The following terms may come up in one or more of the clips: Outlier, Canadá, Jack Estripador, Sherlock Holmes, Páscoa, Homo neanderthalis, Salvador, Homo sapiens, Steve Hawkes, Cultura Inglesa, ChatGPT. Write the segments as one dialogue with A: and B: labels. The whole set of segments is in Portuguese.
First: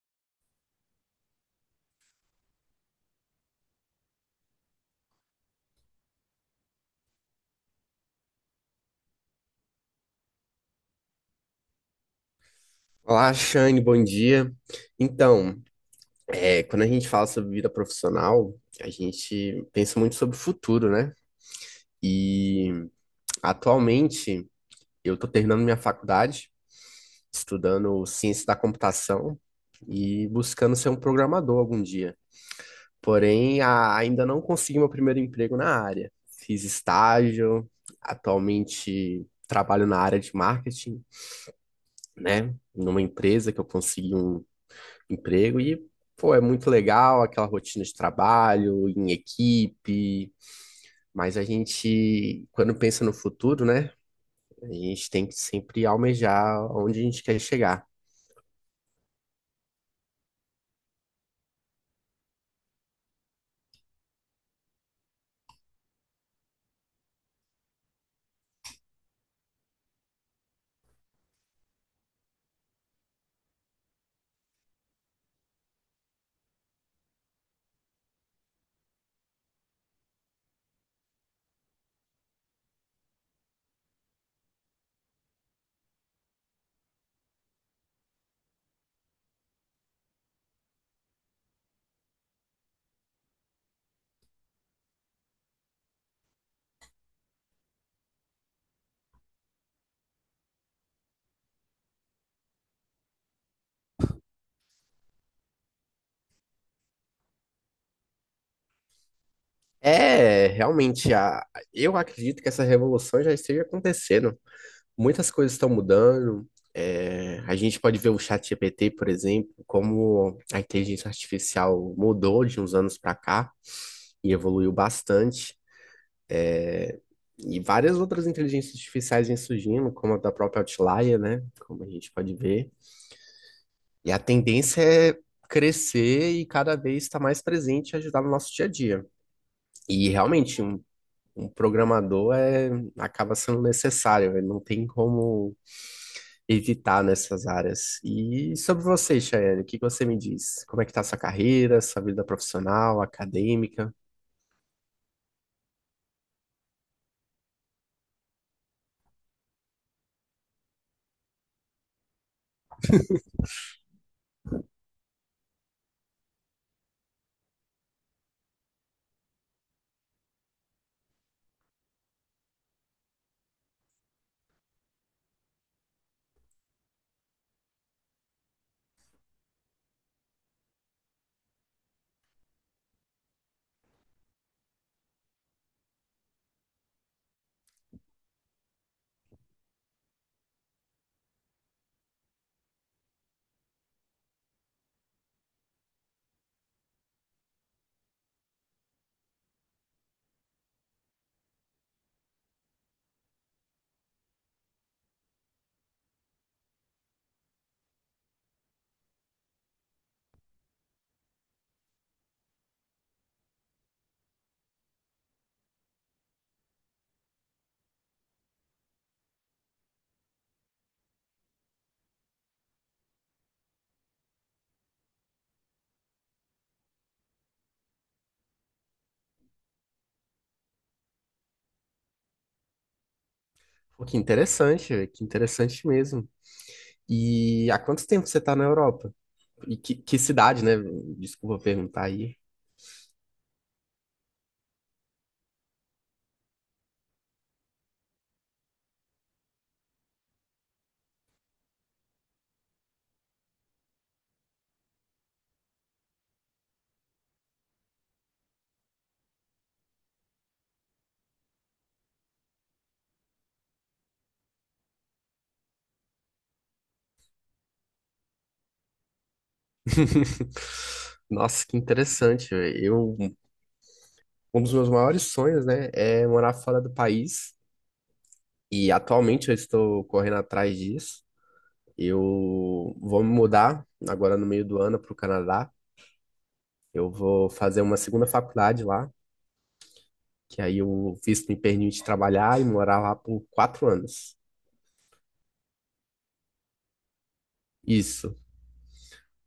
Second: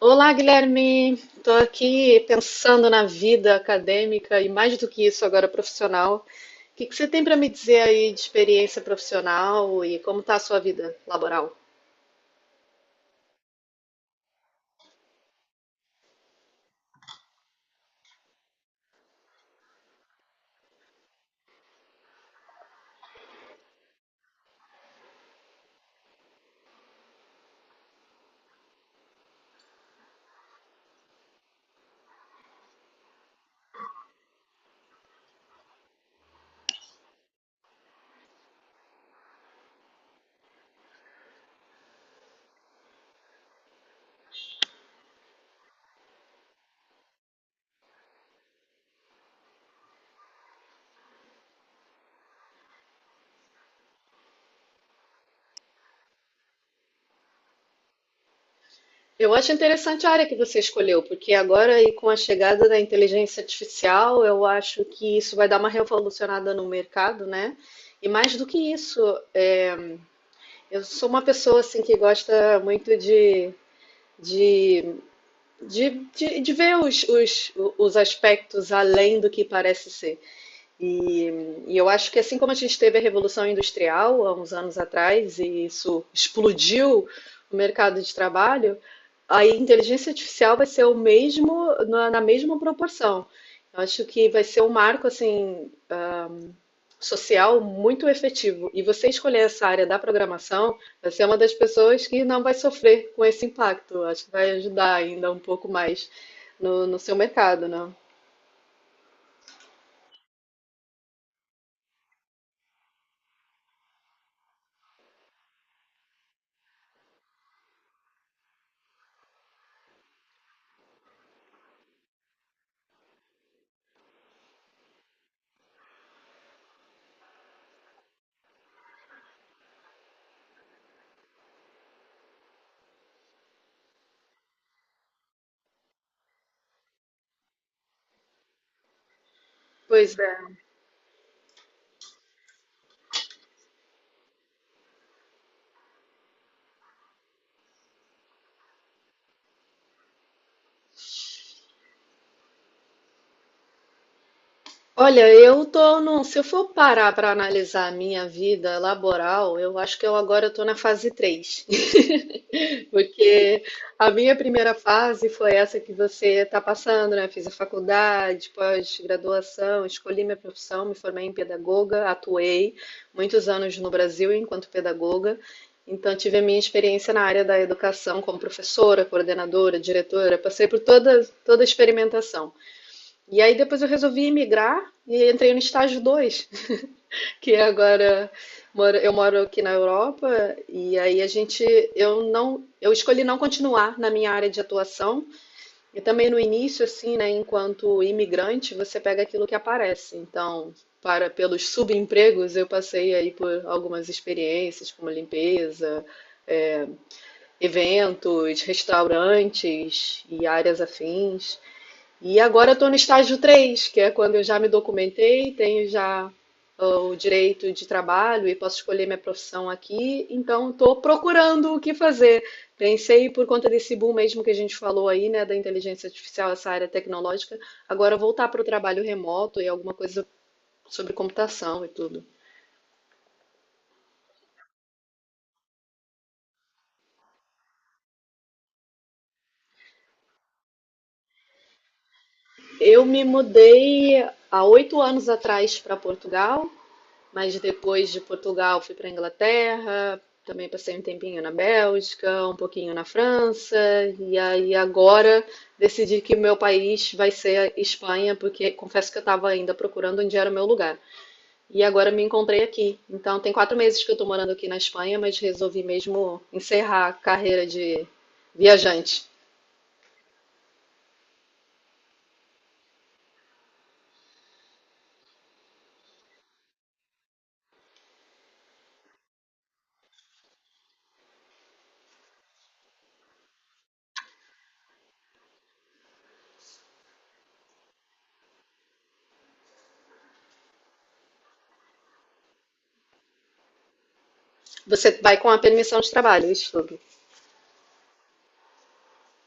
A: Olá, Guilherme. Estou aqui pensando na vida acadêmica e mais do que isso agora profissional. O que que você tem para me dizer aí de experiência profissional e como está a sua vida laboral?
B: Olá, Shane, bom dia. Então, quando a gente fala sobre vida profissional, a gente pensa muito sobre o futuro, né? E atualmente eu estou terminando minha faculdade, estudando ciência da computação e buscando ser um programador algum dia. Porém, ainda não consegui meu primeiro emprego na área. Fiz estágio, atualmente trabalho na área de marketing, né? Numa empresa que eu consegui um emprego e, pô, é muito legal aquela rotina de trabalho, em equipe, mas a gente, quando pensa no futuro, né, a gente tem que sempre almejar onde a gente quer chegar.
A: Eu acho interessante a área que você escolheu, porque agora e com a chegada da inteligência artificial, eu acho que isso vai dar uma revolucionada no mercado, né? E mais do que isso, é, eu sou uma pessoa assim que gosta muito de de ver os aspectos além do que parece ser. E, e eu acho que assim como a gente teve a Revolução Industrial há uns anos atrás, e isso explodiu o mercado de trabalho, a inteligência artificial vai ser o mesmo, na mesma proporção. Eu acho que vai ser um marco assim, social muito efetivo. E você escolher essa área da programação, você é uma das pessoas que não vai sofrer com esse impacto. Acho que vai ajudar ainda um pouco mais no seu mercado, né?
B: Realmente, eu acredito que essa revolução já esteja acontecendo. Muitas coisas estão mudando. A gente pode ver o ChatGPT, por exemplo, como a inteligência artificial mudou de uns anos para cá e evoluiu bastante. É, e várias outras inteligências artificiais vêm surgindo, como a da própria Outlier, né? Como a gente pode ver. E a tendência é crescer e cada vez estar mais presente e ajudar no nosso dia a dia. E
A: Pois é.
B: realmente, um programador acaba sendo necessário, ele não tem como evitar nessas áreas. E sobre você, Chayane, o que que você me diz? Como é que tá a sua carreira, sua vida profissional, acadêmica?
A: Olha, eu tô se eu for parar para analisar a minha vida laboral, eu acho que eu agora estou na fase 3. Porque a minha primeira fase foi essa que você está passando, né? Fiz a faculdade, pós-graduação, escolhi minha profissão, me formei em pedagoga, atuei muitos anos no Brasil enquanto pedagoga. Então, tive a minha experiência na área da educação como professora, coordenadora, diretora, passei por toda, toda a experimentação. E aí, depois, eu resolvi migrar e entrei no estágio 2 que agora eu moro aqui na Europa. E aí a gente eu não eu escolhi não continuar na minha área de atuação, e também no início assim, né, enquanto imigrante, você pega aquilo que aparece. Então, para pelos subempregos, eu passei aí por algumas experiências como limpeza, é, eventos, restaurantes e áreas afins. E agora eu estou no estágio 3, que é quando eu já me documentei, tenho já o direito de trabalho e posso escolher minha profissão aqui, então estou procurando o que fazer. Pensei por conta desse boom mesmo que a gente falou aí, né, da inteligência artificial, essa área tecnológica, agora voltar para o trabalho remoto e alguma coisa sobre computação e tudo.
B: Pô, que interessante mesmo. E há quanto tempo você está na Europa? E que cidade, né? Desculpa perguntar aí.
A: Eu me mudei há 8 anos atrás para Portugal. Mas depois de Portugal fui para a Inglaterra, também passei um tempinho na Bélgica, um pouquinho na França, e aí agora decidi que o meu país vai ser a Espanha, porque confesso que eu estava ainda procurando onde era o meu lugar. E agora me encontrei aqui. Então tem 4 meses que eu estou morando aqui na Espanha, mas resolvi mesmo encerrar a carreira de viajante.
B: Nossa, que interessante, velho. Um dos meus maiores sonhos, né, é morar fora do país. E atualmente eu estou correndo atrás disso. Eu vou me mudar agora no meio do ano para o Canadá. Eu vou fazer uma segunda faculdade lá, que aí o visto me permite trabalhar e morar lá por 4 anos.
A: Você vai com a permissão de trabalho, isso.
B: Isso.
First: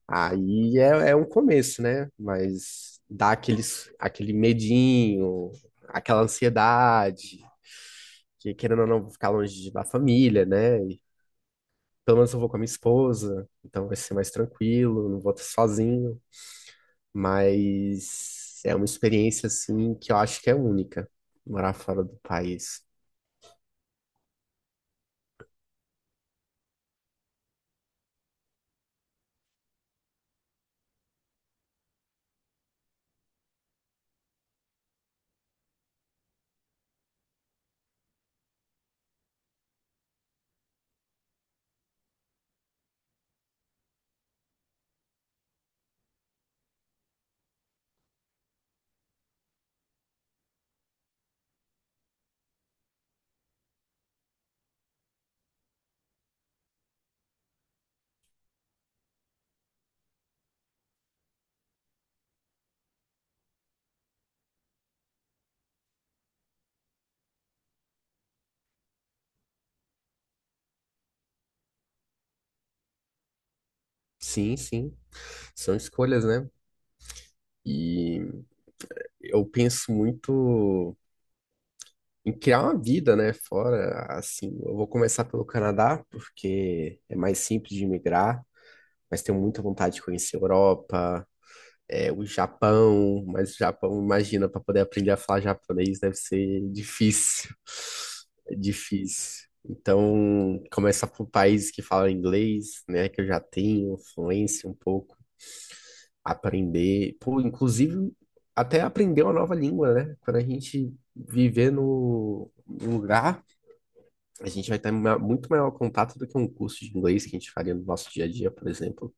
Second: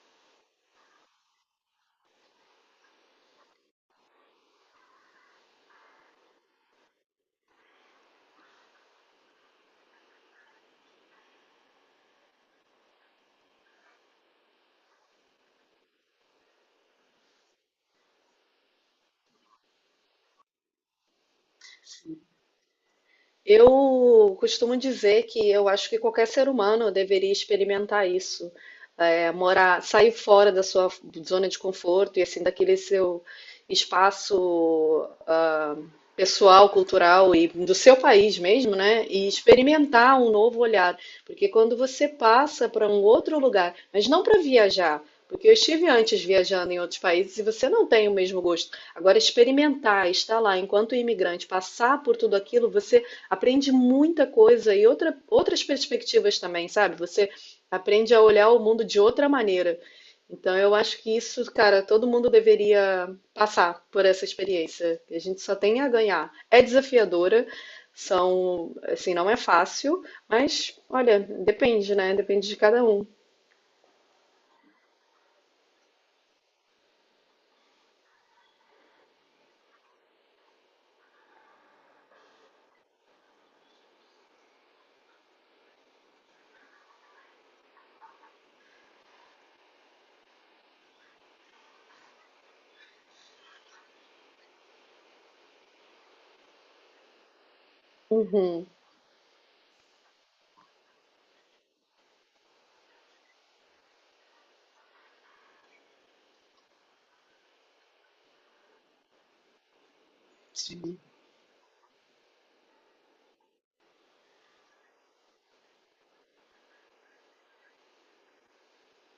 B: Aí é um começo, né? Mas dá aquele medinho, aquela ansiedade, que querendo ou não, vou ficar longe da família, né? E pelo menos eu vou com a minha esposa, então vai ser mais tranquilo, não vou estar sozinho. Mas é uma experiência, assim, que eu acho que é única, morar fora do país.
A: Eu costumo dizer que eu acho que qualquer ser humano deveria experimentar isso, morar, sair fora da sua zona de conforto e assim daquele seu espaço, pessoal, cultural e do seu país mesmo, né? E experimentar um novo olhar, porque quando você passa para um outro lugar, mas não para viajar, porque eu estive antes viajando em outros países e você não tem o mesmo gosto. Agora, experimentar, estar lá enquanto imigrante, passar por tudo aquilo, você aprende muita coisa e outras perspectivas também, sabe? Você aprende a olhar o mundo de outra maneira. Então, eu acho que isso, cara, todo mundo deveria passar por essa experiência. A gente só tem a ganhar. É desafiadora, são, assim, não é fácil, mas olha, depende, né? Depende de cada um.
B: Sim, sim, são escolhas, né? E eu penso muito em criar uma vida, né, fora, assim. Eu vou começar pelo Canadá, porque é mais simples de migrar, mas tenho muita vontade de conhecer a Europa, o Japão. Mas o Japão, imagina, para poder aprender a falar japonês deve ser difícil, é
A: Uhum.
B: difícil. Então, começar por países que falam inglês, né, que eu já tenho fluência um pouco, aprender, pô, inclusive até aprender uma nova língua, né, quando a gente viver no lugar a gente vai ter muito maior contato do que um curso de inglês que a gente faria no nosso dia a dia, por exemplo.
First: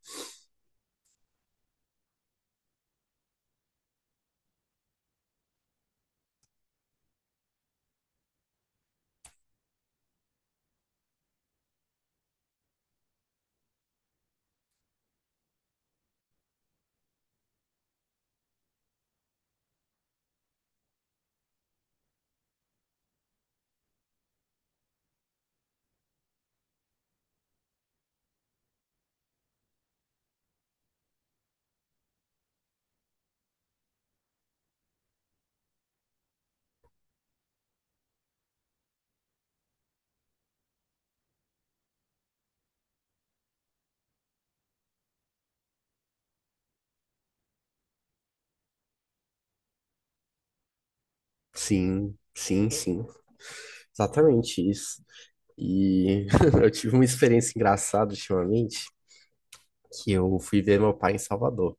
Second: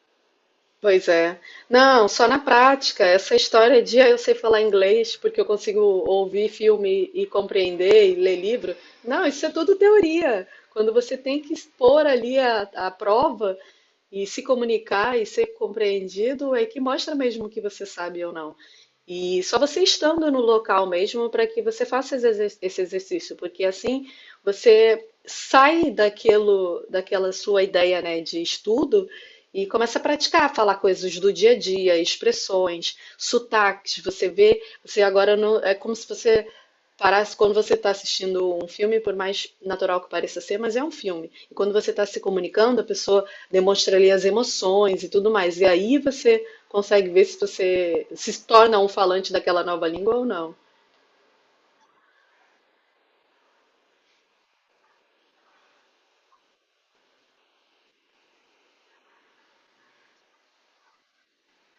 A: Pois é. Não, só na prática. Essa história de eu sei falar inglês porque eu consigo ouvir filme e compreender e ler livro. Não, isso é tudo teoria. Quando você tem que expor ali a prova e se comunicar e ser compreendido, é que mostra mesmo que você sabe ou não. E só você estando no local mesmo para que você faça esse exercício, porque assim você sai daquilo, daquela sua ideia, né, de estudo e começa a praticar, falar coisas do dia a dia, expressões, sotaques. Você vê, você agora não, é como se você parece quando você está assistindo um filme, por mais natural que pareça ser, mas é um filme. E quando você está se comunicando, a pessoa demonstra ali as emoções e tudo mais. E aí você consegue ver se você se torna um falante daquela nova língua ou não.
B: Sim, sim, sim. Exatamente isso. E eu tive uma experiência engraçada ultimamente, que eu fui ver meu pai em Salvador.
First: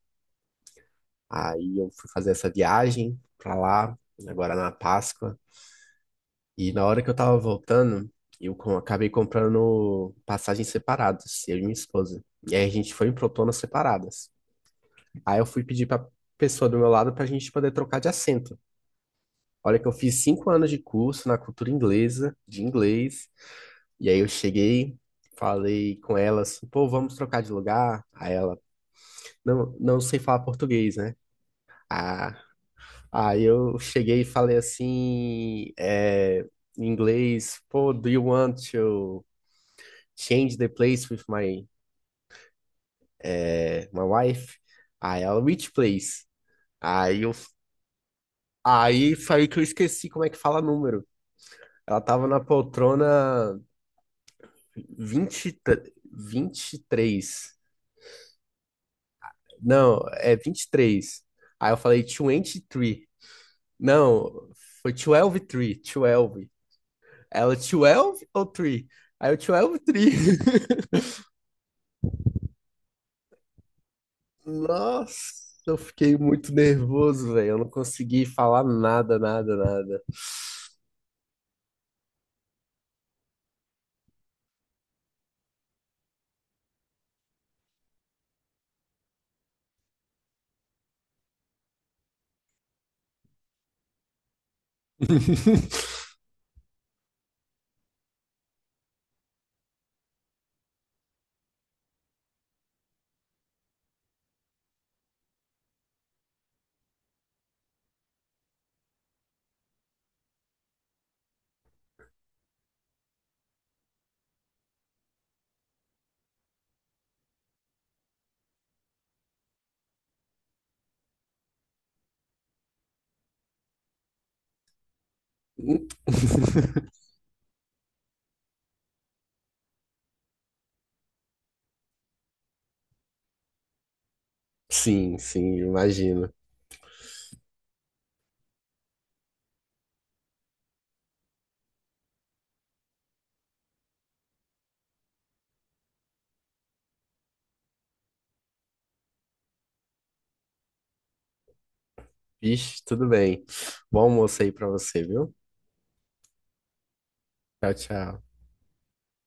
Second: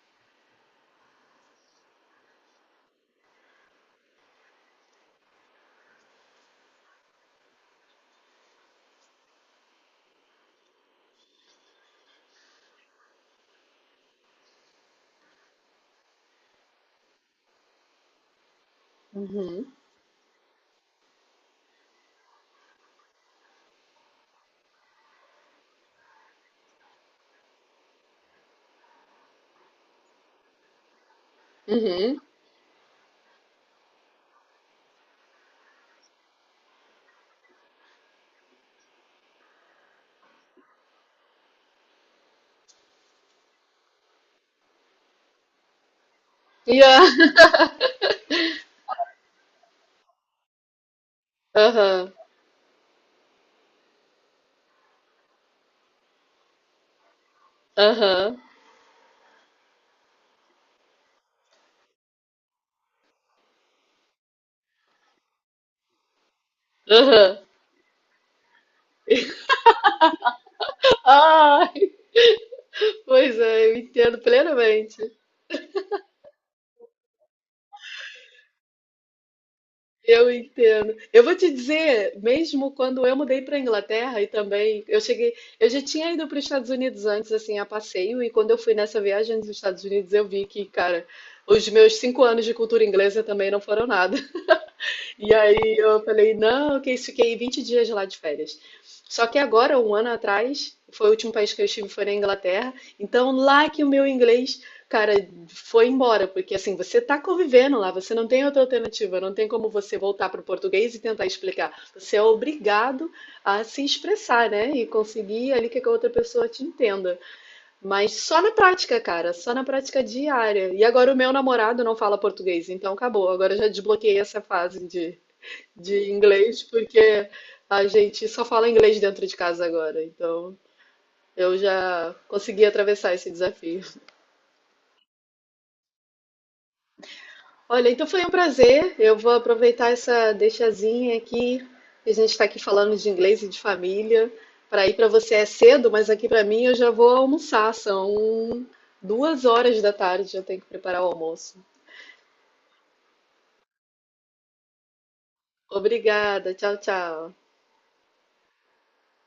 B: Aí eu fui fazer essa viagem pra lá, agora na Páscoa. E na hora que eu tava voltando, eu acabei comprando passagens separadas, eu e minha esposa. E aí a gente foi em protonas separadas. Aí eu fui pedir pra pessoa do meu lado pra gente poder trocar de assento.
A: Uhum.
B: Olha que eu fiz 5 anos de curso na cultura inglesa, de inglês. E aí eu cheguei, falei com ela assim, pô, vamos trocar de lugar? Aí ela, não, não sei falar português, né?
A: Uhum.
B: Ah, aí eu cheguei e falei assim, em inglês, pô, do you want to change the place with my, my wife? Aí ela, which place?
A: Yeah.
B: Aí eu, aí foi aí que eu esqueci como é que fala número. Ela
A: Aham.
B: tava na poltrona vinte e três.
A: Aham.
B: Não, é 23. Aí eu falei 23. Não, foi 12, 3, 12.
A: Aham.
B: Ela, 12 ou 3? Aí eu, 12, 3.
A: Ai, pois é, eu entendo plenamente.
B: Nossa, eu fiquei muito nervoso, velho. Eu não consegui falar nada, nada, nada.
A: Eu entendo. Eu vou te dizer, mesmo quando eu mudei para a Inglaterra e também eu cheguei, eu já tinha ido para os Estados Unidos antes, assim, a passeio, e quando eu fui nessa viagem nos Estados Unidos, eu vi que, cara, os meus 5 anos de cultura inglesa também não foram nada. E aí eu falei, não, que isso, fiquei 20 dias lá de férias. Só que agora, um ano atrás, foi o último país que eu estive, foi na Inglaterra. Então, lá que o meu inglês, cara, foi embora, porque assim, você tá convivendo lá, você não tem outra alternativa, não tem como você voltar para o português e tentar explicar. Você é obrigado a se expressar, né? E conseguir ali que a outra pessoa te entenda. Mas só na prática, cara, só na prática diária. E agora o meu namorado não fala português, então acabou. Agora eu já desbloqueei essa fase de inglês, porque a gente só fala inglês dentro de casa agora, então eu já consegui atravessar esse desafio.
B: Sim, sim, imagino.
A: Olha, então foi um prazer. Eu vou aproveitar essa deixazinha aqui, que a gente está aqui falando de inglês e de família. Para ir para você é cedo, mas aqui para mim eu já vou almoçar. São 2 horas da tarde, eu tenho que preparar o almoço.
B: Vixe, tudo bem. Bom almoço aí pra você, viu?
A: Obrigada, tchau, tchau.
B: Tchau, tchau.